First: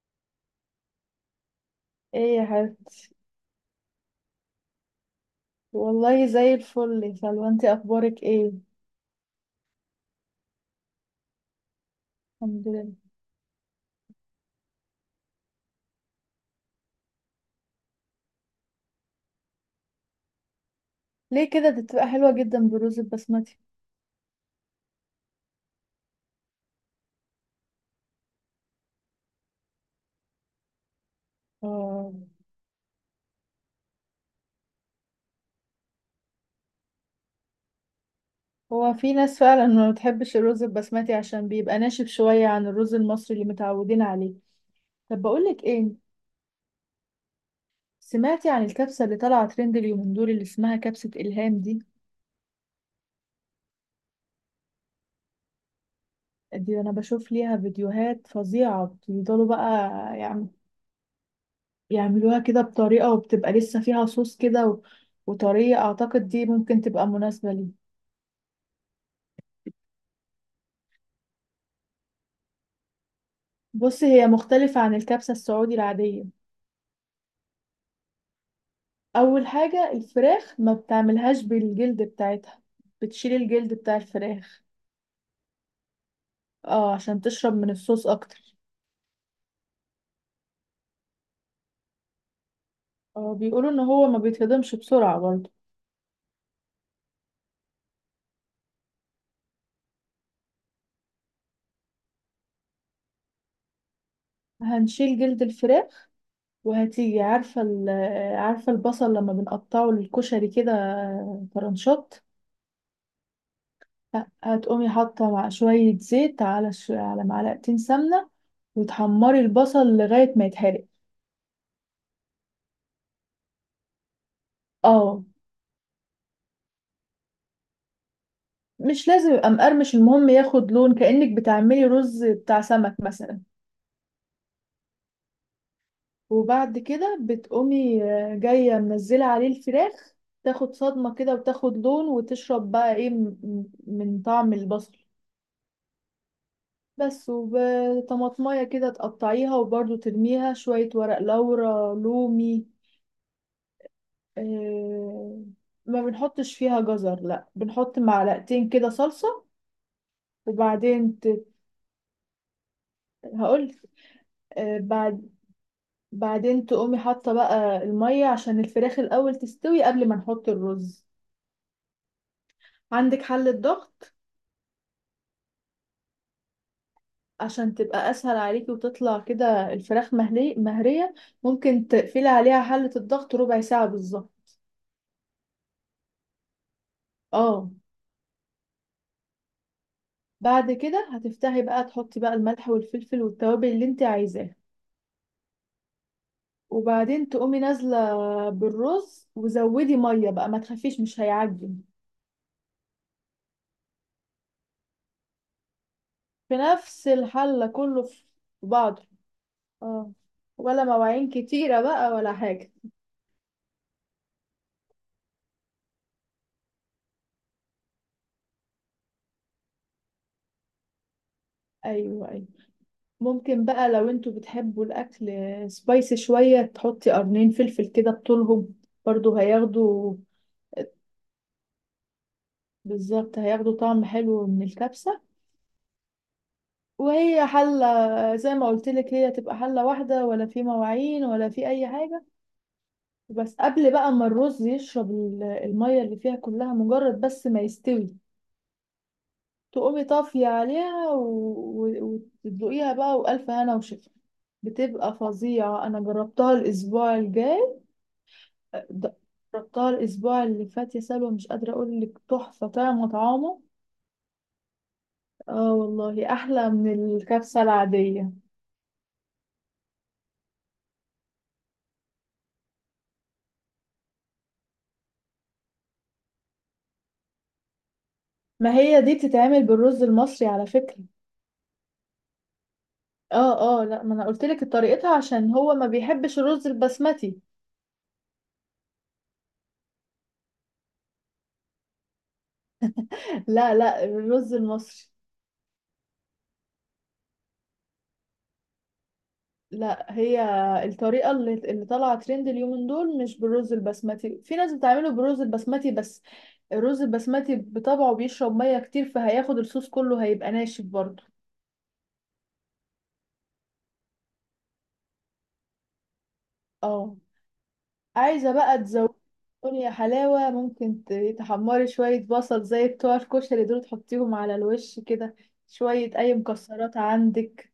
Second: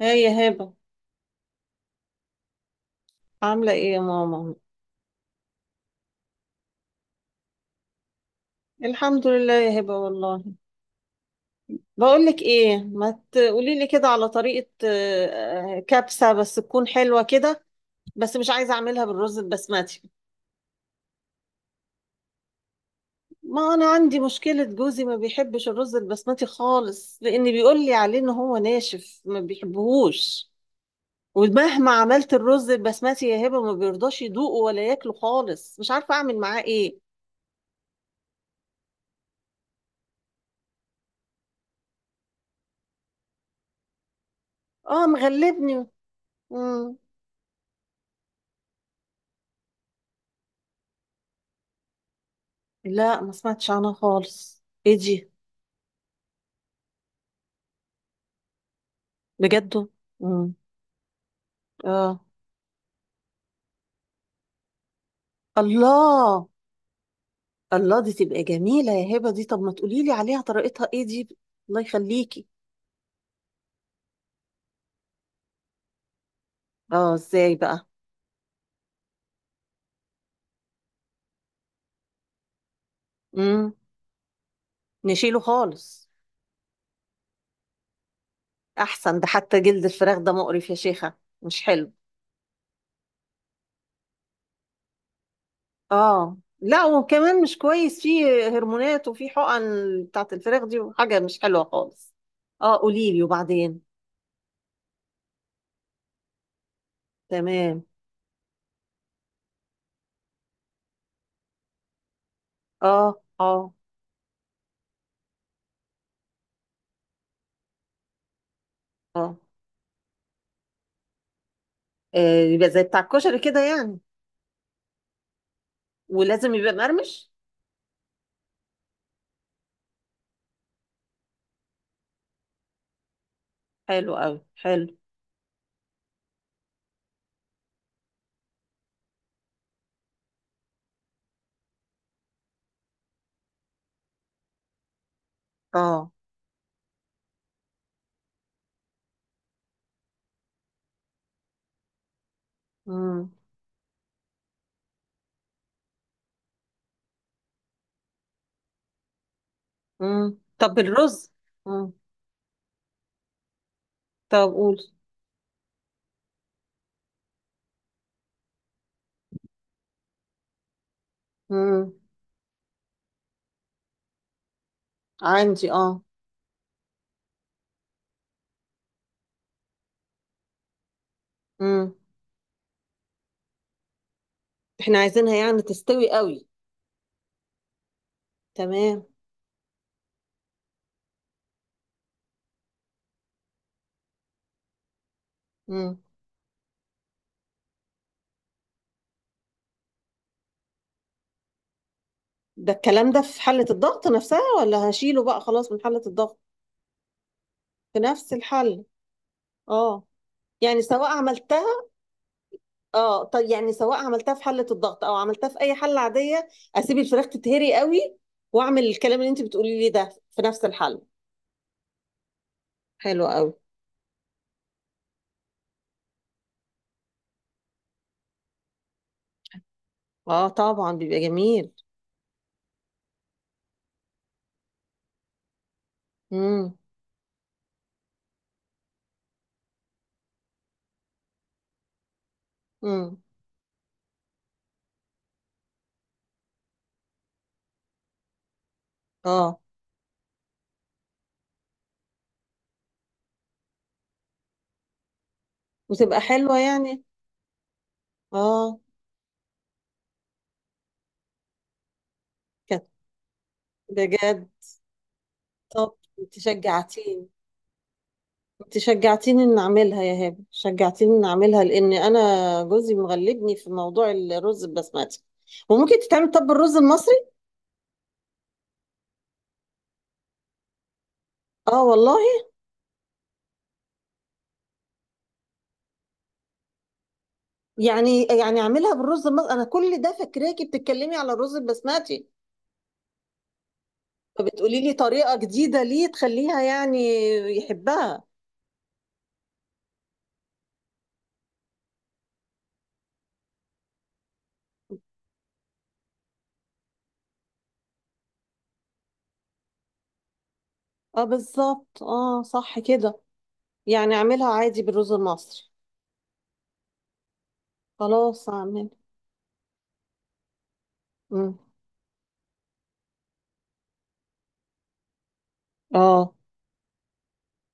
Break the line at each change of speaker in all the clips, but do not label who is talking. هاي يا هبة.
ايه يا حبيبتي.
عاملة ايه يا ماما؟
والله زي الفل يا سلوى، انت اخبارك ايه؟
الحمد لله يا هبة والله. بقولك
الحمد
ايه،
لله.
ما تقولي لي كده على طريقة كبسة بس تكون حلوة كده. بس مش عايزة اعملها بالرز البسمتي.
ليه كده؟ دي بتبقى حلوه جدا بالرز البسمتي.
ما انا عندي مشكلة، جوزي ما بيحبش الرز البسمتي خالص، لان بيقول لي عليه ان هو ناشف ما بيحبهوش. ومهما
اه،
عملت الرز البسمتي يا هبة، ما بيرضاش يدوقه ولا ياكله خالص، مش عارفة اعمل معاه ايه.
هو في ناس فعلا ما بتحبش الرز البسمتي عشان بيبقى ناشف شويه عن الرز المصري اللي متعودين عليه.
اه،
طب بقولك
مغلبني.
ايه،
مم.
سمعتي عن الكبسه اللي طالعه ترند اليومين دول اللي اسمها كبسه الهام دي؟
لا، ما سمعتش عنها خالص، ايه دي؟
دي انا بشوف ليها فيديوهات فظيعه بيفضلوا بقى
بجد؟
يعم-
امم. اه.
يعملوها كده بطريقه وبتبقى لسه فيها صوص كده وطريقة أعتقد دي
الله.
ممكن تبقى مناسبة لي.
الله، دي تبقى جميلة يا هبة. دي طب ما تقولي لي عليها، طريقتها ايه دي؟ الله يخليكي.
بص، هي مختلفة عن الكبسة السعودي العادية.
اه، ازاي بقى؟
أول حاجة الفراخ ما بتعملهاش بالجلد بتاعتها، بتشيل
امم.
الجلد بتاع الفراخ.
نشيله خالص.
اه، عشان تشرب من الصوص أكتر.
احسن، ده حتى جلد الفراخ ده مقرف يا شيخة، مش حلو.
اه، بيقولوا إن هو ما بيتهضمش بسرعة برضه.
اه. لا، وكمان مش كويس، فيه هرمونات وفيه حقن بتاعت الفراخ دي، وحاجة مش حلوة خالص. اه، قولي لي وبعدين.
هنشيل جلد الفراخ، وهتيجي
تمام.
عارفة البصل لما بنقطعه للكشري كده، طرنشات.
اه، اه.
هتقومي حاطة مع شوية زيت على على معلقتين سمنة
اه.
وتحمري البصل لغاية ما يتحرق.
آه، يبقى زي بتاع الكشري كده يعني.
اه،
ولازم يبقى مقرمش؟
مش لازم يبقى مقرمش، المهم ياخد لون كأنك بتعملي رز بتاع سمك مثلا.
حلو قوي، حلو.
وبعد كده بتقومي جاية منزلة عليه الفراخ، تاخد صدمة كده وتاخد لون وتشرب بقى ايه من طعم البصل.
اه.
بس وطماطمية كده تقطعيها وبرضو ترميها شوية ورق لورا لومي.
امم.
آه، ما بنحطش فيها جزر، لا بنحط معلقتين كده صلصة.
امم، طب
وبعدين
الرز؟ امم.
هقول.
طب، قول.
آه، بعد بعدين تقومي حاطة بقى المية عشان الفراخ الأول تستوي قبل ما نحط الرز.
امم.
عندك حلة ضغط
عندي، اه.
عشان تبقى أسهل عليكي وتطلع كده الفراخ مهرية. ممكن
امم.
تقفلي عليها حلة الضغط ربع ساعة بالظبط.
احنا عايزينها يعني تستوي قوي؟
اه.
تمام.
بعد كده هتفتحي بقى تحطي بقى الملح والفلفل والتوابل اللي انت عايزاها،
امم.
وبعدين تقومي نازلة بالرز وزودي مية بقى، ما تخافيش مش هيعجن.
ده الكلام ده في حلة الضغط نفسها، ولا هشيله بقى خلاص من حلة الضغط؟
في نفس الحلة
في
كله في
نفس الحل.
بعض.
اه.
اه،
يعني
ولا
سواء
مواعين كتيرة
عملتها،
بقى ولا حاجة.
اه، طب يعني سواء عملتها في حله الضغط او عملتها في اي حله عاديه، اسيب الفراخ تتهري قوي، واعمل الكلام اللي انت بتقولي لي ده في نفس الحله؟
ايوه، ايوه.
حلو قوي.
ممكن بقى لو انتوا بتحبوا الاكل سبايسي شوية تحطي قرنين فلفل كده بطولهم، برضو هياخدوا.
اه، طبعا بيبقى جميل.
بالظبط، هياخدوا طعم حلو من الكبسة.
امم.
وهي حلة، زي ما قلت لك، هي تبقى حلة واحدة ولا في مواعين ولا في أي حاجة.
امم.
بس قبل بقى ما الرز يشرب المية اللي فيها كلها، مجرد بس ما يستوي
اه.
تقومي طافية عليها وتدوقيها بقى، وألف هنا وشفا. بتبقى فظيعة، أنا
وتبقى
جربتها
حلوه يعني؟
الأسبوع الجاي.
اه.
د- جربتها الأسبوع اللي فات يا سلوى، مش قادرة أقول لك تحفة،
كانت؟
طعم طعامه.
بجد؟
اه
طب
والله،
انت
أحلى من
شجعتيني.
الكبسة العادية.
انت شجعتيني ان اعملها يا هبه، شجعتيني ان اعملها لان انا جوزي مغلبني في موضوع الرز البسمتي. وممكن تتعمل طب الرز المصري؟
ما هي دي بتتعمل بالرز المصري على فكرة.
اه، والله.
اه، اه، لا، ما انا قلت لك طريقتها عشان هو ما بيحبش الرز البسمتي.
يعني اعملها بالرز المصري؟ انا كل ده فاكراكي بتتكلمي على الرز البسمتي،
لا، لا، الرز
فبتقولي لي
المصري.
طريقة جديدة ليه تخليها يعني يحبها.
لا، هي الطريقة اللي طالعة ترند اليومين دول مش بالرز البسمتي، في ناس بتعمله بالرز البسمتي بس. الرز البسمتي بطبعه بيشرب مية كتير فهياخد الصوص كله، هيبقى ناشف برضه.
اه، بالظبط. اه، صح كده. يعني اعملها عادي بالرز المصري.
اه،
خلاص،
عايزة بقى
اعمل.
تزودي يا حلاوة ممكن
مم.
تحمري شوية بصل زي بتوع الكشري دول تحطيهم على الوش كده، شوية
اه،
أي مكسرات عندك.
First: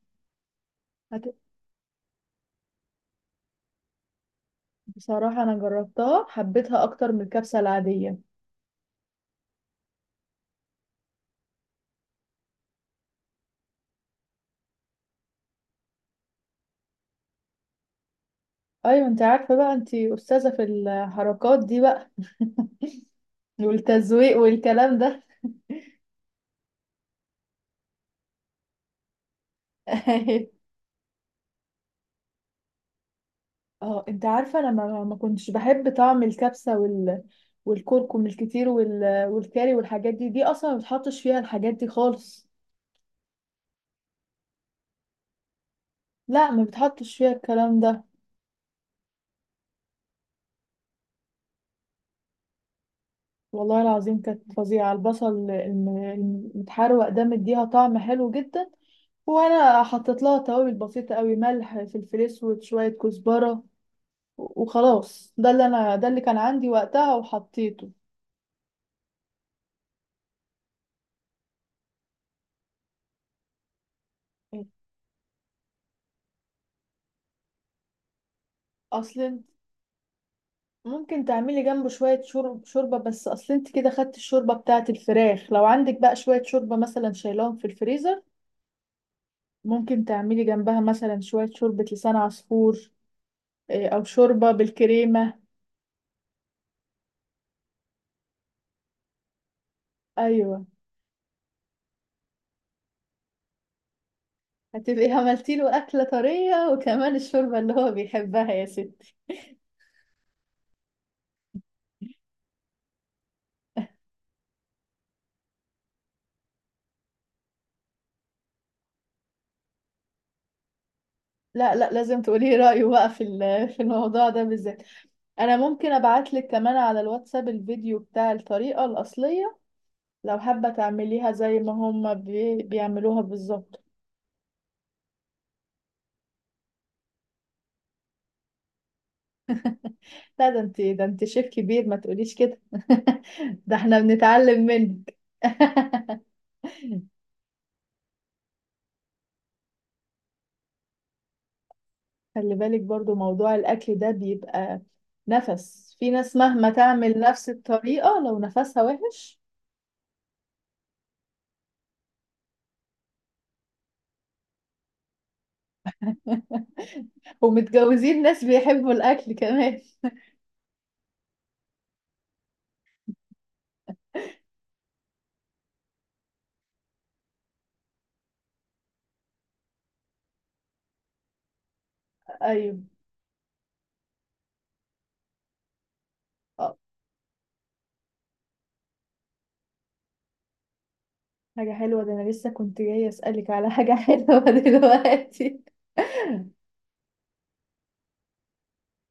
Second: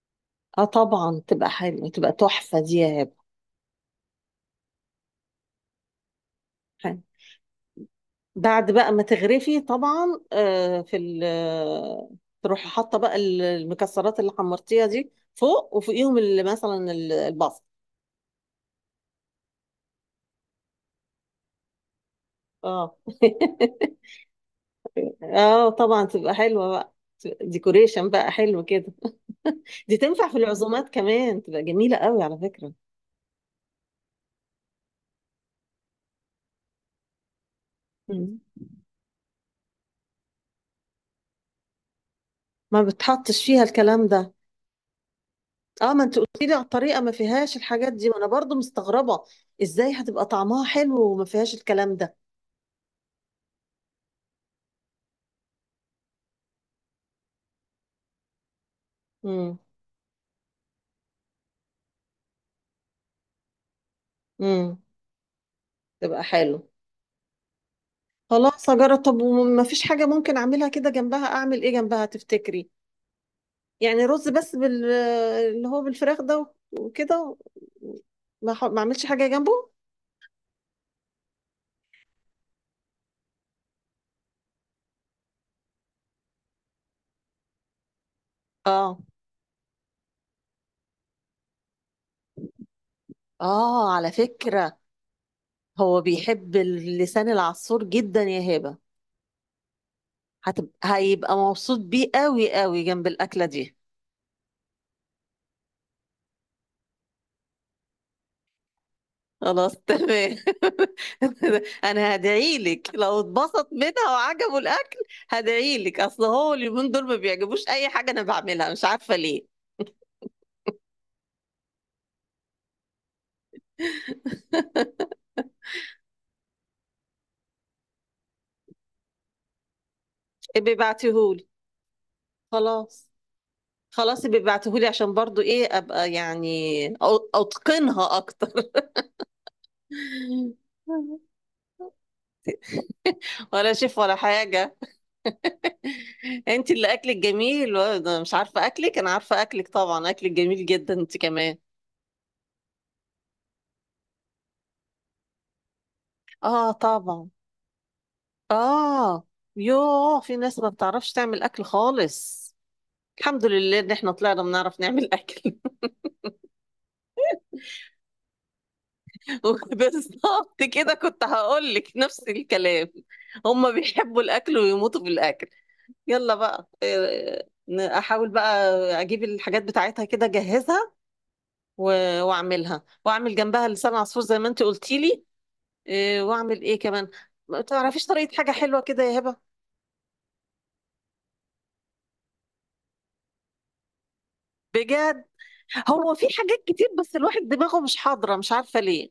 اه، طبعا
هت...
تبقى حلوة، تبقى تحفة دي يا هبة.
بصراحة أنا جربتها حبيتها
حلو.
أكتر من الكبسة العادية.
بعد بقى ما تغرفي طبعا، آه في ال آه، تروحي حاطة بقى المكسرات اللي حمرتيها دي فوق، وفوقيهم اللي مثلا البصل.
أيوة، أنت عارفة بقى، أنت أستاذة في الحركات دي بقى،
اه.
والتزويق والكلام ده.
اه، طبعا تبقى حلوة بقى. ديكوريشن بقى حلو كده. دي تنفع في العزومات كمان، تبقى جميلة قوي على فكرة.
اه، انت عارفه انا ما كنتش بحب طعم الكبسه والكركم
مم.
الكتير والكاري والحاجات دي اصلا ما بتحطش فيها الحاجات دي خالص.
ما بتحطش فيها الكلام ده. اه، ما انت قلت
لا،
لي على
ما
الطريقة ما
بتحطش فيها
فيهاش
الكلام
الحاجات
ده.
دي، وانا برضو مستغربة. ازاي هتبقى طعمها حلو وما فيهاش الكلام ده؟
والله العظيم، كانت فظيعه، البصل المتحروق ده مديها طعم حلو جدا.
امم.
وانا حطيت لها توابل بسيطه قوي، ملح فلفل اسود شويه كزبره،
امم،
وخلاص. ده اللي
تبقى
كان عندي
حلو.
وقتها وحطيته.
خلاص، هجرب. طب، وما فيش حاجة ممكن اعملها كده جنبها؟ اعمل ايه جنبها تفتكري؟ يعني رز بس بال، اللي هو بالفراخ ده، وكده. ما اعملش حاجة
اصلا
جنبه؟
ممكن تعملي جنبه شوية شوربة، بس أصل أنت كده خدت الشوربة بتاعة الفراخ، لو عندك بقى شوية شوربة مثلا شايلاهم في الفريزر
اه.
ممكن تعملي جنبها مثلا شوية شوربة لسان عصفور.
اه،
أو
على
شوربة
فكرة
بالكريمة.
هو بيحب اللسان العصفور جدا يا هبة.
أيوة،
هيبقى مبسوط بيه قوي قوي جنب الأكلة دي.
هتبقي عملتي له أكلة طرية وكمان الشوربة اللي هو بيحبها يا ستي.
خلاص، تمام. انا هدعي لك لو اتبسط منها وعجبه الاكل. هدعي لك، اصل هو اليومين دول ما بيعجبوش اي حاجه انا بعملها، مش عارفه ليه.
لا، لا، لازم تقولي رأيه بقى في في الموضوع ده بالذات. أنا ممكن أبعتلك كمان على الواتساب الفيديو بتاع الطريقة الأصلية، لو حابة
ابقي
تعمليها
بعتيهولي.
زي ما هم
خلاص.
بيعملوها بالظبط.
خلاص ابقي بعتيهولي عشان برضو ايه ابقى يعني اتقنها اكتر.
لا، ده انت ده انت شيف كبير، ما تقوليش كده.
ولا
ده
شيف
احنا
ولا
بنتعلم
حاجه.
منك.
انت اللي اكلك جميل، وانا مش عارفه اكلك، انا عارفه اكلك طبعا، اكلك جميل جدا انت كمان.
خلي بالك برضو موضوع الأكل ده بيبقى نفس، في ناس مهما
اه،
تعمل
طبعا.
نفس الطريقة لو نفسها
اه.
وحش.
يوه، في ناس ما بتعرفش تعمل اكل خالص. الحمد لله ان احنا طلعنا بنعرف نعمل اكل.
ومتجوزين ناس بيحبوا الأكل كمان.
بالظبط كده، كنت هقول لك نفس الكلام. هم بيحبوا الاكل ويموتوا بالاكل. يلا بقى، احاول بقى اجيب الحاجات بتاعتها كده اجهزها، واعملها
أيوة.
واعمل جنبها لسان عصفور زي ما انت قلتي لي. إيه، واعمل
آه،
ايه كمان؟ ما تعرفيش طريقة حاجة حلوة كده يا هبة؟
حاجة حلوة، ده أنا لسه كنت جاية أسألك على حاجة حلوة
بجد.
دلوقتي.
هو في حاجات كتير بس الواحد دماغه مش حاضرة، مش عارفة ليه.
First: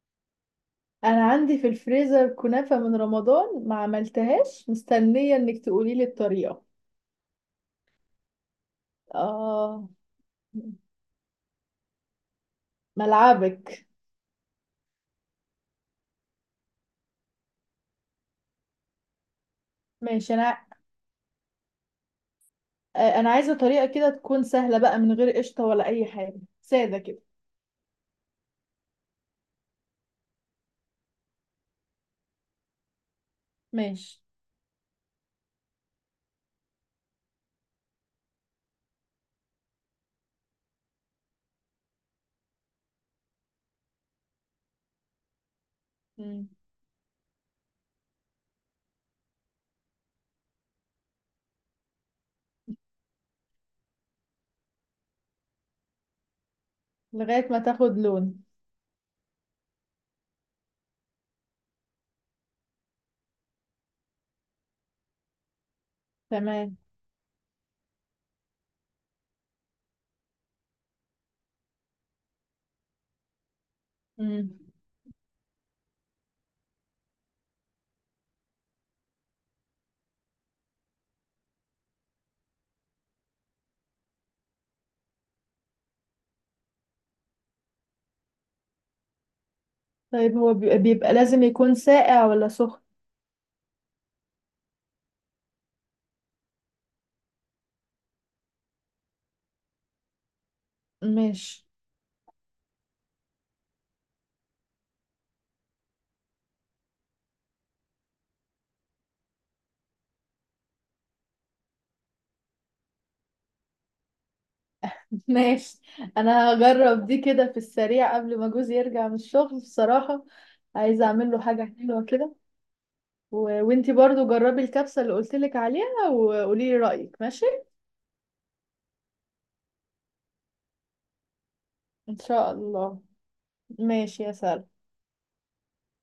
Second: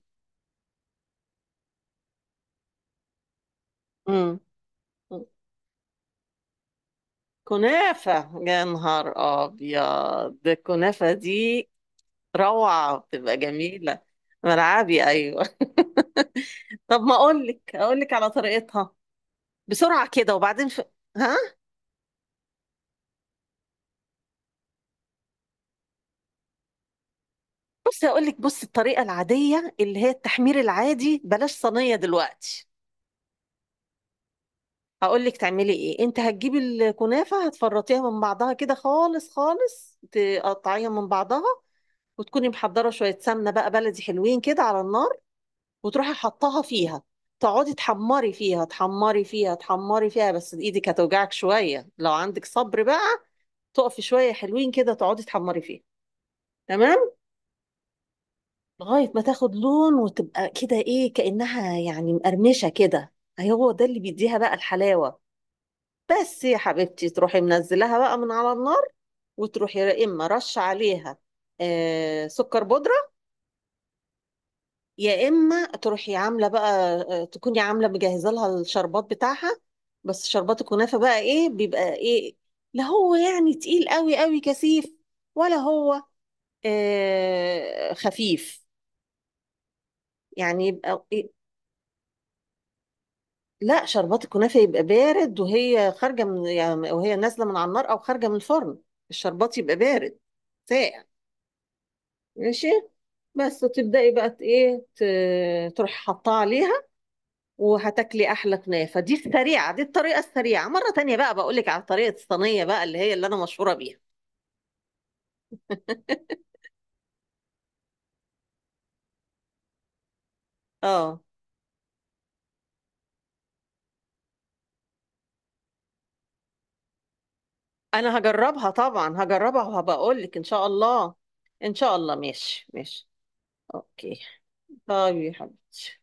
انا عندي في الفريزر كنافة من رمضان ما
امم.
عملتهاش مستنية انك تقولي لي الطريقة.
كنافة. يا نهار
اه،
أبيض. ده الكنافة دي روعة، بتبقى
ملعبك.
جميلة. ملعبي، أيوة. طب، ما أقولك على طريقتها بسرعة
ماشي.
كده
انا
وبعدين ها؟
انا عايزة طريقة كده تكون سهلة بقى من غير قشطة ولا اي حاجة سادة كده.
بصي أقولك، بص الطريقة العادية اللي هي التحمير العادي، بلاش صينية دلوقتي.
ماشي.
هقول لك تعملي ايه. انت هتجيبي الكنافه، هتفرطيها من بعضها كده خالص خالص، تقطعيها من بعضها، وتكوني محضره شويه سمنه بقى بلدي حلوين كده على النار، وتروحي
مم.
حطها فيها. تقعدي تحمري فيها تحمري فيها تحمري فيها، بس ايدك هتوجعك شويه. لو عندك صبر بقى تقفي شويه حلوين كده، تقعدي تحمري فيها. تمام.
لغاية ما تاخد لون.
لغايه ما تاخد لون وتبقى كده ايه، كانها يعني مقرمشه كده. هو ده اللي بيديها بقى الحلاوه. بس يا
تمام.
حبيبتي تروحي منزلها بقى من على النار، وتروحي يا اما رش عليها سكر بودره،
مم.
يا اما تروحي عامله بقى تكوني عامله مجهزه لها الشربات بتاعها. بس شربات الكنافه بقى ايه بيبقى ايه؟ لا هو يعني تقيل قوي قوي كثيف، ولا هو خفيف؟
طيب، هو
يعني يبقى
بيبقى
إيه؟
لازم يكون ساقع ولا سخن؟
لا، شربات الكنافه يبقى بارد وهي خارجه من، يعني وهي نازله من على النار او خارجه من الفرن، الشربات يبقى بارد، ساقع.
ماشي.
ماشي. بس تبدأي بقى ايه تروحي حطها عليها، وهتاكلي احلى كنافة. دي السريعة، دي الطريقة السريعة. مرة تانية بقى بقولك على طريقة الصينية بقى اللي هي اللي انا مشهورة بيها.
ماشي، انا هجرب دي كده في السريع قبل ما جوزي يرجع من الشغل بصراحة، عايزة
اه،
اعمل له حاجة حلوة كده. وانتي برضو جربي الكبسة اللي قلتلك عليها وقولي لي رأيك، ماشي.
انا هجربها طبعا، هجربها وهبقولك ان شاء الله. ان شاء الله،
ان شاء
ماشي،
الله.
ماشي. اوكي.
ماشي يا سلام.
طيب يا حبيبتي.